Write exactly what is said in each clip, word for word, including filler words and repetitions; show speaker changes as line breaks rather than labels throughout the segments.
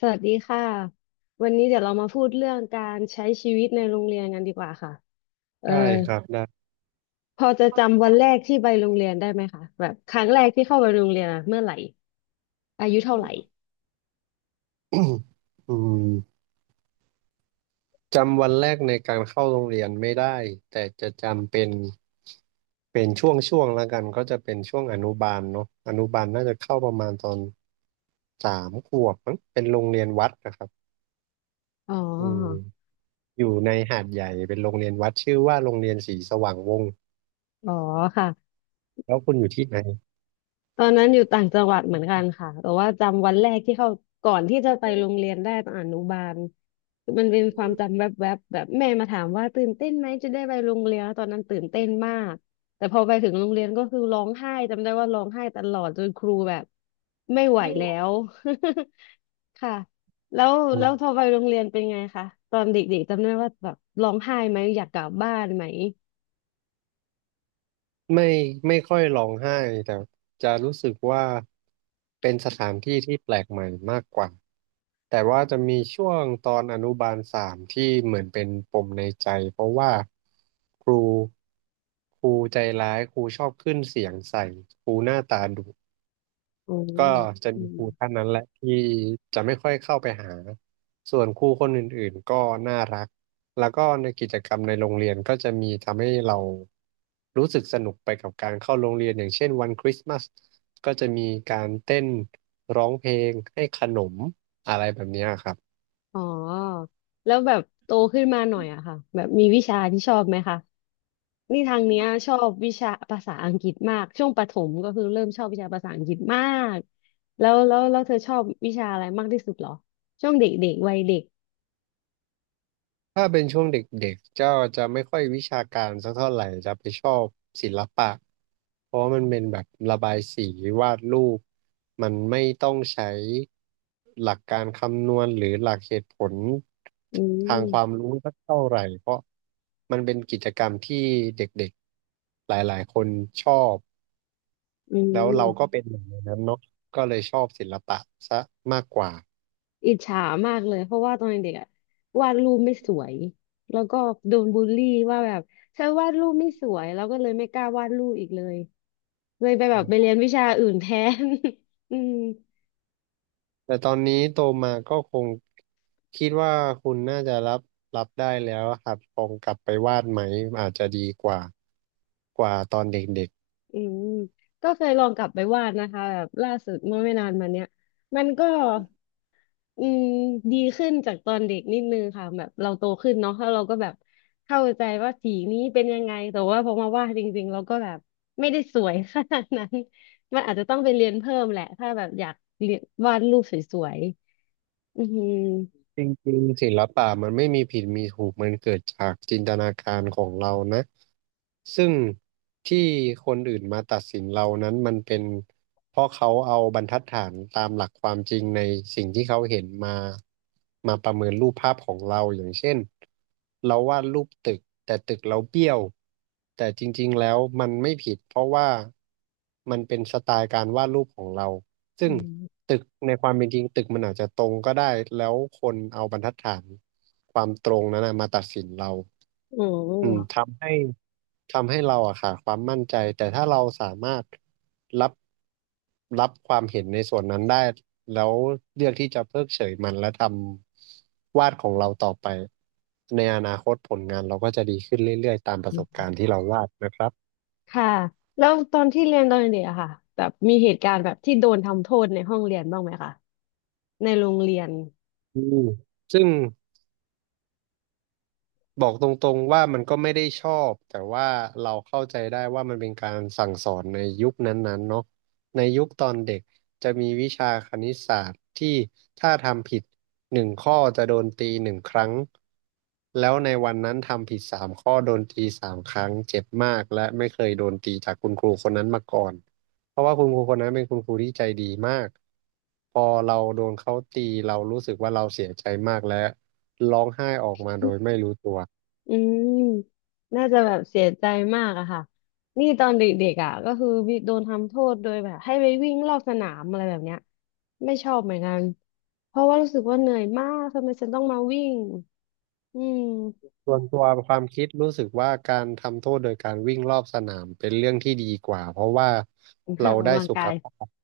สวัสดีค่ะวันนี้เดี๋ยวเรามาพูดเรื่องการใช้ชีวิตในโรงเรียนกันดีกว่าค่ะเออ
ได้ครับได้
พอจะจำวันแรกที่ไปโรงเรียนได้ไหมคะแบบครั้งแรกที่เข้าไปโรงเรียนอะเมื่อไหร่อายุเท่าไหร่
อืมจำวันแรกในการเข้าโรงเรียนไม่ได้แต่จะจำเป็นเป็นช่วงช่วงแล้วกันก็จะเป็นช่วงอนุบาลเนาะอนุบาลน่าจะเข้าประมาณตอนสามขวบมั้งเป็นโรงเรียนวัดนะครับ
อ๋อ
อืมอยู่ในหาดใหญ่เป็นโรงเรียนวัดชื่อว่าโรงเรียนศรีสว่างวงศ์
อ๋อค่ะ
แล้วคุณอยู่ที่ไหน
ตอนนั้นอยู่ต่างจังหวัดเหมือนกันค่ะแต่ว่าจำวันแรกที่เข้าก่อนที่จะไปโรงเรียนได้ตอนอนุบาลคือมันเป็นความจำแวบๆแบบแบบแม่มาถามว่าตื่นเต้นไหมจะได้ไปโรงเรียนแล้วตอนนั้นตื่นเต้นมากแต่พอไปถึงโรงเรียนก็คือร้องไห้จำได้ว่าร้องไห้ตลอดจนครูแบบไม่ไหวแล้ว ค่ะแล้วแล้วพอไปโรงเรียนเป็นไงคะตอนเด็กๆจำได้ว่าแบบร้องไห้ไหมอยากกลับบ้านไหม
ไม่ไม่ค่อยร้องไห้แต่จะรู้สึกว่าเป็นสถานที่ที่แปลกใหม่มากกว่าแต่ว่าจะมีช่วงตอนอนุบาลสามที่เหมือนเป็นปมในใจเพราะว่าครูครูใจร้ายครูชอบขึ้นเสียงใส่ครูหน้าตาดุ
อื
ก็
ม
จะ
อื
มีค
ม
รูท่านนั้นแหละที่จะไม่ค่อยเข้าไปหาส่วนครูคนอื่นๆก็น่ารักแล้วก็ในกิจกรรมในโรงเรียนก็จะมีทำให้เรารู้สึกสนุกไปกับการเข้าโรงเรียนอย่างเช่นวันคริสต์มาสก็จะมีการเต้นร้องเพลงให้ขนมอะไรแบบเนี้ยครับ
อ๋อแล้วแบบโตขึ้นมาหน่อยอะค่ะแบบมีวิชาที่ชอบไหมคะนี่ทางเนี้ยชอบวิชาภาษาอังกฤษมากช่วงประถมก็คือเริ่มชอบวิชาภาษาอังกฤษมากแล้วแล้วแล้วเธอชอบวิชาอะไรมากที่สุดเหรอช่วงเด็กๆวัยเด็ก
ถ้าเป็นช่วงเด็กๆเจ้าจะไม่ค่อยวิชาการสักเท่าไหร่จะไปชอบศิลปะเพราะว่ามันเป็นแบบระบายสีวาดรูปมันไม่ต้องใช้หลักการคำนวณหรือหลักเหตุผล
อื
ทาง
ม
ความรู้สักเท่าไหร่เพราะมันเป็นกิจกรรมที่เด็กๆหลายๆคนชอบ
อื
แล้ว
ม
เราก็เป็นหนึ่งในนั้นเนาะก็เลยชอบศิลปะซะมากกว่า
อิจฉามากเลยเพราะว่าตอนเด็กอะวาดรูปไม่สวยแล้วก็โดนบูลลี่ว่าแบบเธอวาดรูปไม่สวยแล้วก็เลยไม่กล้าวาดรูปอีกเลยเลยไปแบบไปเรียนวิชาอื่นแทน อืม
แต่ตอนนี้โตมาก็คงคิดว่าคุณน่าจะรับรับได้แล้วอะครับคงกลับไปวาดไหมอาจจะดีกว่ากว่าตอนเด็กๆ
อืมก็เคยลองกลับไปวาดนะคะแบบล่าสุดเมื่อไม่นานมาเนี้ยมันก็อืมดีขึ้นจากตอนเด็กนิดนึงค่ะแบบเราโตขึ้นเนาะแล้วเราก็แบบเข้าใจว่าสีนี้เป็นยังไงแต่ว่าพอมาวาดจริงๆเราก็แบบไม่ได้สวยขนาดนั้นมันอาจจะต้องไปเรียนเพิ่มแหละถ้าแบบอยากเรียนวาดรูปสวยๆอือหือ
จริงๆศิลปะมันไม่มีผิดมีถูกมันเกิดจากจินตนาการของเรานะซึ่งที่คนอื่นมาตัดสินเรานั้นมันเป็นเพราะเขาเอาบรรทัดฐานตามหลักความจริงในสิ่งที่เขาเห็นมามาประเมินรูปภาพของเราอย่างเช่นเราวาดรูปตึกแต่ตึกเราเบี้ยวแต่จริงๆแล้วมันไม่ผิดเพราะว่ามันเป็นสไตล์การวาดรูปของเรา ซึ่
อื
ง
ม
ตึกในความเป็นจริงตึกมันอาจจะตรงก็ได้แล้วคนเอาบรรทัดฐานความตรงนั้นนะมาตัดสินเรา
โอ
อืม
้
ทำให้ทำให้เราอะค่ะความมั่นใจแต่ถ้าเราสามารถรับรับความเห็นในส่วนนั้นได้แล้วเลือกที่จะเพิกเฉยมันและทำวาดของเราต่อไปในอนาคตผลงานเราก็จะดีขึ้นเรื่อยๆตามประสบการณ์ที่เราวาดนะครับ
ค่ะแล้วตอนที่เรียนตอนเด็กอะค่ะแบบมีเหตุการณ์แบบที่โดนทำโทษในห้องเรียนบ้างไหมคะ ในโรงเรียน
อืมซึ่ง บอกตรงๆว่ามันก็ไม่ได้ชอบแต่ว่าเราเข้าใจได้ว่ามันเป็นการสั่งสอนในยุคนั้นๆเนาะในยุคตอนเด็กจะมีวิชาคณิตศาสตร์ที่ถ้าทำผิดหนึ่งข้อจะโดนตีหนึ่งครั้ง แล้วในวันนั้นทำผิดสามข้อโดนตีสามครั้งเจ็บมากและไม่เคยโดนตีจากคุณครูคนนั้นมาก่อนเพราะว่าคุณครูคนนั้นเป็นคุณครูที่ใจดีมากพอเราโดนเขาตีเรารู้สึกว่าเราเสียใจมากและร้องไห้ออกมาโดยไม่รู้ตัว
อืมน่าจะแบบเสียใจมากอะค่ะ นี่ตอนเด็กๆอะก็คือมีโดนทำโทษโดยแบบให้ไปวิ่งรอบสนามอะไรแบบเนี้ยไม่ชอบเหมือนกัน เพราะว่ารู้สึกว่าเหนื่อยมาก ทำไมฉันต้องมาวิ่งอืม
ส่วนตัวความคิดรู้สึกว่าการทำโทษโดยการวิ่งรอบสนามเป็นเรื่องที่ดีกว่าเพราะว่า
ออ
เรา
ก
ได้
กำลัง
สุ
กา
ข
ย
ภาพ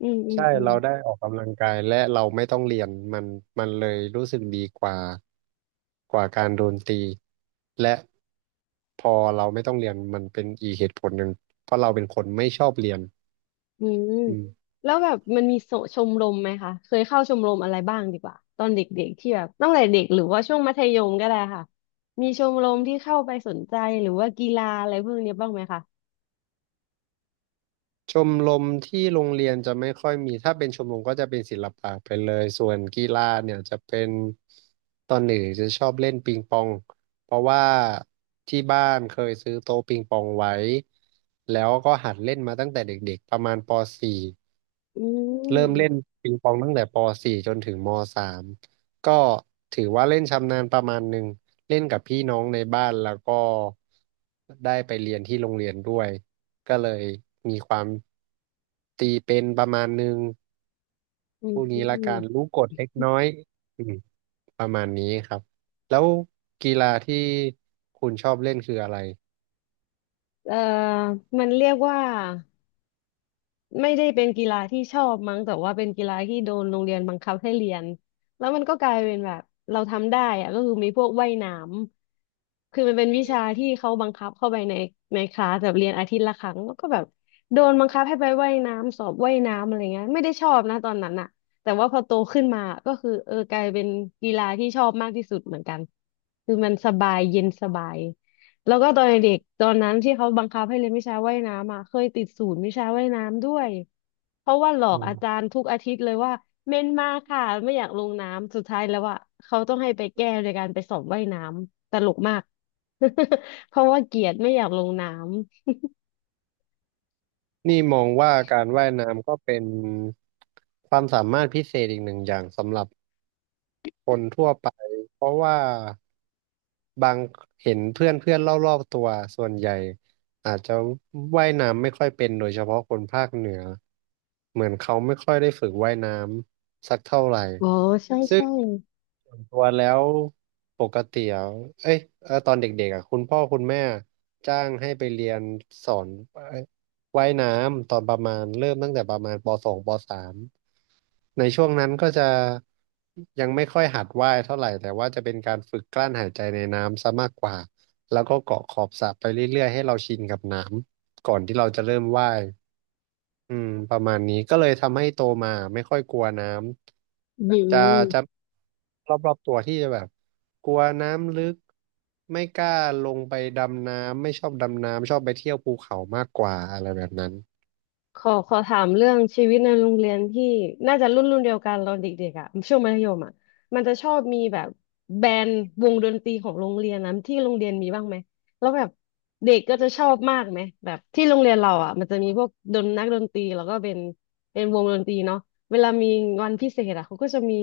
อืมอืม
ใช่
อืม
เราได้ออกกำลังกายและเราไม่ต้องเรียนมันมันเลยรู้สึกดีกว่ากว่าการโดนตีและพอเราไม่ต้องเรียนมันเป็นอีกเหตุผลหนึ่งเพราะเราเป็นคนไม่ชอบเรียน
อืม
อืม
แล้วแบบมันมีโสชมรมไหมคะเคยเข้าชมรมอะไรบ้างดีกว่าตอนเด็กๆที่แบบตั้งแต่เด็กหรือว่าช่วงมัธยมก็ได้ค่ะมีชมรมที่เข้าไปสนใจหรือว่ากีฬาอะไรพวกเนี้ยบ้างไหมคะ
ชมรมที่โรงเรียนจะไม่ค่อยมี ถ้าเป็นชมรมก็จะเป็นศิลปะไปเลย ส่วนกีฬาเนี่ยจะเป็นตอนหนึ่งจะชอบเล่นปิงปองเพราะว่าที่บ้านเคยซื้อโต๊ะปิงปองไว้ แล้วก็หัดเล่นมาตั้งแต่เด็กๆประมาณปสี่
อื
เริ่มเล่น
ม
ปิงปองตั้งแต่ปสี่จนถึงมสามก็ถือว่าเล่นชำนาญประมาณหนึ่งเล่นกับพี่น้องในบ้านแล้วก็ได้ไปเรียนที่โรงเรียนด้วยก็เลยมีความตีเป็นประมาณหนึ่ง
อื
พวกนี้ละกัน
ม
รู้กฎเล็กน้อยอืมประมาณนี้ครับแล้วกีฬาที่คุณชอบเล่นคืออะไร
เอ่อมันเรียกว่า ไม่ได้เป็นกีฬาที่ชอบมั้งแต่ว่าเป็นกีฬาที่โดนโรงเรียนบังคับให้เรียนแล้วมันก็กลายเป็นแบบเราทำได้อะก็คือมีพวกว่ายน้ำคือมันเป็นวิชาที่เขาบังคับเข้าไปในในคลาสแบบเรียนอาทิตย์ละครั้งแล้วก็แบบโดนบังคับให้ไปว่ายน้ำสอบว่ายน้ำอะไรเงี้ยไม่ได้ชอบนะตอนนั้นอะแต่ว่าพอโตขึ้นมาก็คือเออกลายเป็นกีฬาที่ชอบมากที่สุดเหมือนกันคือมันสบายเย็นสบาย แล้วก็ตอนเด็กตอนนั้นที่เขาบังคับให้เรียนวิชาว่ายน้ำอ่ะเคยติดศูนย์วิชาว่ายน้ำด้วยเพราะว่าหลอ
อื
กอาจา
ม
รย์ทุกอาทิตย์เลยว่าเมนมาค่ะไม่อยากลงน้ำสุดท้ายแล้วอ่ะเขาต้องให้ไปแก้โดยการไปสอบว่ายน้ำตลกมาก เพราะว่าเกลียดไม่อยากลงน้
นี่มองว่าการว่ายน้ำก็เป็นความสามารถพิเศษอีกหนึ่งอย่างสำหรับ คนทั่วไปเพราะว่าบางเห็นเพื่อนเพื่อนรอบๆตัวส่วนใหญ่อาจจะว่ายน้ำไม่ค่อยเป็นโดยเฉพาะคนภาคเหนือเหมือนเขาไม่ค่อยได้ฝึกว่ายน้ำสักเท่าไหร่
ำอ๋อใช่
ซึ่ง
ใช่
ส่วนตัวแล้วปกติอ่ะเอ้ยเอ่อตอนเด็กๆอ่ะคุณพ่อคุณแม่จ้างให้ไปเรียนสอนเอ่อว่ายน้ำตอนประมาณเริ่มตั้งแต่ประมาณปอสองปอสามในช่วงนั้นก็จะยังไม่ค่อยหัดว่ายเท่าไหร่แต่ว่าจะเป็นการฝึกกลั้นหายใจในน้ำซะมากกว่าแล้วก็เกาะขอบสระไปเรื่อยๆให้เราชินกับน้ำก่อนที่เราจะเริ่มว่าย อืมประมาณนี้ก็เลยทำให้โตมาไม่ค่อยกลัวน้
อื
ำจะจะ
ม
รอบๆตัวที่จะแบบกลัวน้ำลึกไม่กล้าลงไปดำน้ำไม่ชอบดำน้ำชอบไปเที่ยวภูเขามากกว่าอะไรแบบนั้น
ขอขอถามเรื่องชีวิตในโรงเรียนที่น่าจะรุ่นรุ่นเดียวกันเราเด็กๆอ่ะช่วงมัธยมอ่ะมันจะชอบมีแบบแบนด์วงดนตรีของโรงเรียนนะที่โรงเรียนมีบ้างไหมแล้วแบบเด็กก็จะชอบมากไหมแบบที่โรงเรียนเราอ่ะมันจะมีพวกดนนักดนตรีแล้วก็เป็นเป็นวงดนตรีเนาะเวลามีวันพิเศษอ่ะเขาก็จะมี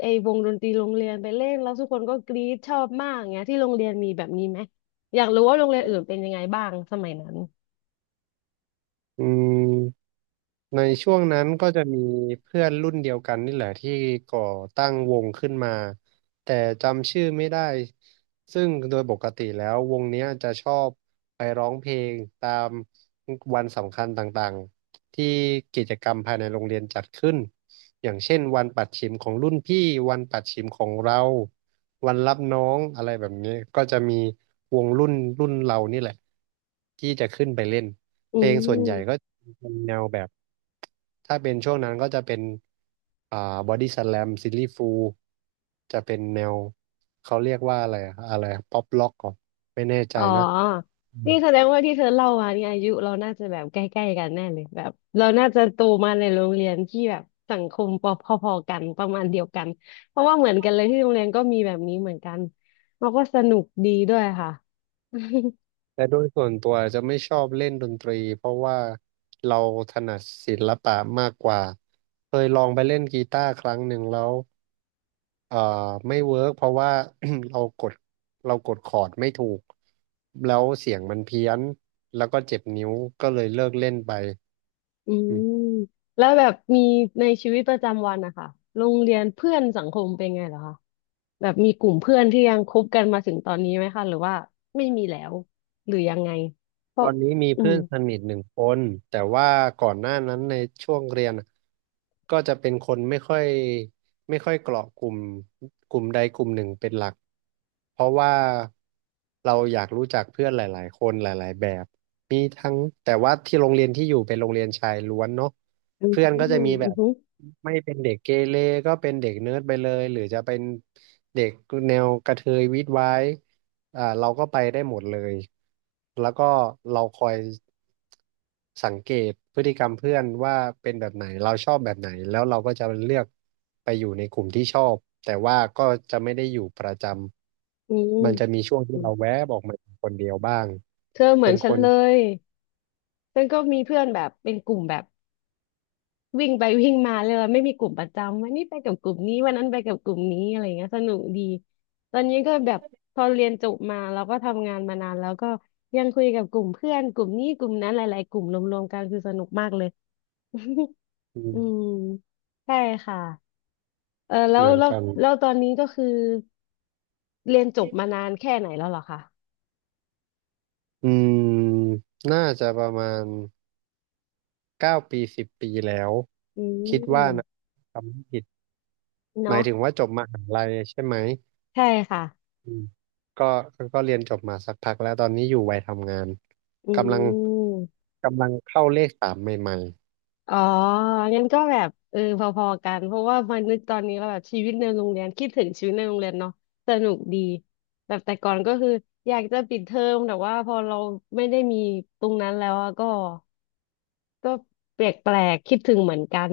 ไอ้วงดนตรีโรงเรียนไปเล่นแล้วทุกคนก็กรี๊ดชอบมากเงี้ยที่โรงเรียนมีแบบนี้ไหมอยากรู้ว่าโรงเรียนอื่นเป็นยังไงบ้างสมัยนั้น
อืม ในช่วงนั้นก็จะมีเพื่อนรุ่นเดียวกันนี่แหละที่ก่อตั้งวงขึ้นมาแต่จำชื่อไม่ได้ซึ่งโดยปกติแล้ววงเนี้ยจะชอบไปร้องเพลงตามวันสำคัญต่างๆที่กิจกรรมภายในโรงเรียนจัดขึ้นอย่างเช่นวันปัดฉิมของรุ่นพี่วันปัดฉิมของเราวันรับน้องอะไรแบบนี้ก็จะมีวงรุ่นรุ่นเรานี่แหละที่จะขึ้นไปเล่นเพ
อื
ลงส่วนใหญ่ก็
ม
เป็นแนวแบบถ้าเป็นช่วงนั้นก็จะเป็นอ่าบอดี้สแลมซิลลี่ฟูลจะเป็นแนวเขาเรียกว่าอะไรอะอะไรป๊อปล็อกก่อนไม่แน่ใจ
อ๋อ
นะอืม
นี่แสดงว่าที่เธอเล่ามาเนี่ยอายุเราน่าจะแบบใกล้ๆกันแน่เลยแบบเราน่าจะโตมาในโรงเรียนที่แบบสังคมพอพอๆกันประมาณเดียวกันเพราะว่าเหมือนกันเลยที่โรงเรียนก็มีแบบนี้เหมือนกันเราก็สนุกดีด้วยค่ะ
แต่โดยส่วนตัวจะไม่ชอบเล่นดนตรีเพราะว่าเราถนัดศิลปะมากกว่าเคยลองไปเล่นกีตาร์ครั้งหนึ่งแล้วเอ่อไม่เวิร์กเพราะว่า เรากดเรากดคอร์ดไม่ถูกแล้วเสียงมันเพี้ยนแล้วก็เจ็บนิ้วก็เลยเลิกเล่นไป
อื
อืม
มแล้วแบบมีในชีวิตประจำวันนะคะโรงเรียนเพื่อนสังคมเป็นไงเหรอคะแบบมีกลุ่มเพื่อนที่ยังคบกันมาถึงตอนนี้ไหมคะหรือว่าไม่มีแล้วหรือยังไงเพ
ตอ
ราะ
นนี้มี
อื
เพื่อ
ม
นสนิทหนึ่งคนแต่ว่าก่อนหน้านั้นในช่วงเรียนอะก็จะเป็นคนไม่ค่อยไม่ค่อยเกาะกลุ่มกลุ่มใดกลุ่มหนึ่งเป็นหลักเพราะว่าเราอยากรู้จักเพื่อนหลายๆคนหลายๆแบบมีทั้งแต่ว่าที่โรงเรียนที่อยู่เป็นโรงเรียนชายล้วนเนาะ
อืม
เพื่อนก็จะมีแบ
อื
บ
ม
ไม่เป็นเด็กเกเรก็เป็นเด็กเนิร์ดไปเลยหรือจะเป็นเด็กแนวกระเทยวิดไว้ อ่าเราก็ไปได้หมดเลยแล้วก็เราคอยสังเกตพฤติกรรมเพื่อนว่าเป็นแบบไหนเราชอบแบบไหนแล้วเราก็จะเลือกไปอยู่ในกลุ่มที่ชอบแต่ว่าก็จะไม่ได้อยู่ประจ
อื
ำ
ม
มันจะมีช่วงที่
อืม
เราแวบออกมาคนเดียวบ้าง
เธอเหมื
เป็
อน
นค
ฉัน
น
เลยฉันก็มีเพื่อนแบบเป็นกลุ่มแบบวิ่งไปวิ่งมาเลยไม่มีกลุ่มประจำวันนี้ไปกับกลุ่มนี้วันนั้นไปกับกลุ่มนี้อะไรเงี้ยสนุกดีตอนนี้ก็แบบพอเรียนจบมาเราก็ทำงานมานานแล้วก็ยังคุยกับกลุ่มเพื่อนกลุ่มนี้กลุ่มนั้นหลายๆกลุ่มรวมๆกันคือสนุกมากเลย
อื ม
อืมใช่ค่ะเออแล้
เห
ว
มือน
แล้ว
กัน
แล้วตอนนี้ก็คือเรียนจบมานานแค่ไหนแล้วเหรอคะ
อืมน่าจะประมาณเก้าปีสิบปีแล้ว
อื
คิดว่านะ
ม
ทำไม่ผิดหมาย
เนาะ
ถึงว่าจบมหาลัยใช่ไหม
ใช่ค่ะ
อืมก็ก็เรียนจบมาสักพักแล้วตอนนี้อยู่วัยทำงาน
อื
กำลัง
ม
กำลังเข้าเลขสามใหม่
อ๋องั้นก็แบบเออพอๆกันเพราะว่ามานึกตอนนี้ก็แบบชีวิตในโรงเรียนคิดถึงชีวิตในโรงเรียนเนาะสนุกดีแบบแต่ก่อนก็คืออยากจะปิดเทอมแต่ว่าพอเราไม่ได้มีตรงนั้นแล้วอะก็ก็แปลกๆคิดถึงเหมือนกัน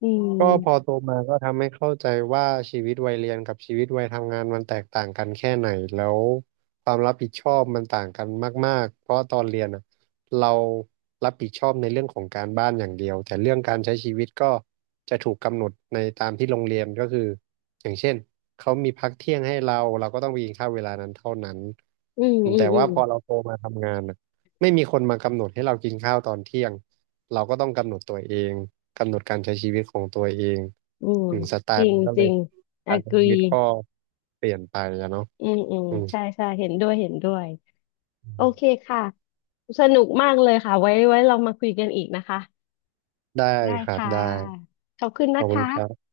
อืม
ก็พอโตมาก็ทำให้เข้าใจว่าชีวิตวัยเรียนกับชีวิตวัยทำงานมันแตกต่างกันแค่ไหนแล้วความรับผิดชอบมันต่างกันมากๆเพราะตอนเรียนอ่ะเรารับผิดชอบในเรื่องของการบ้านอย่างเดียวแต่เรื่องการใช้ชีวิตก็จะถูกกำหนดในตามที่โรงเรียนก็คืออย่างเช่นเขามีพักเที่ยงให้เราเราก็ต้องไปกินข้าวเวลานั้นเท่านั้น
อืมอื
แต่
มอื
ว่า
ม
พอเราโตมาทำงานอ่ะไม่มีคนมากำหนดให้เรากินข้าวตอนเที่ยงเราก็ต้องกำหนดตัวเอง กำหนดการใช้ชีวิตของตัวเอง
อืม
อืมสไต
จ
ล์
ริ
มั
ง
นก็
จ
เล
ริ
ย
ง
การใช้ชีวิต
agree
ก็เปลี่ยนไปอะเนาะ
อืมอืม
อืม
ใช่ใช่เห็นด้วยเห็นด้วยโอเคค่ะสนุกมากเลยค่ะไว้ไว้เรามาคุยกันอีกนะคะ
ได้
ได้
ครับ
ค่ะ
ได้
ขอบคุณ
ขอ
นะ
บ
ค
คุณครั
ะ
บ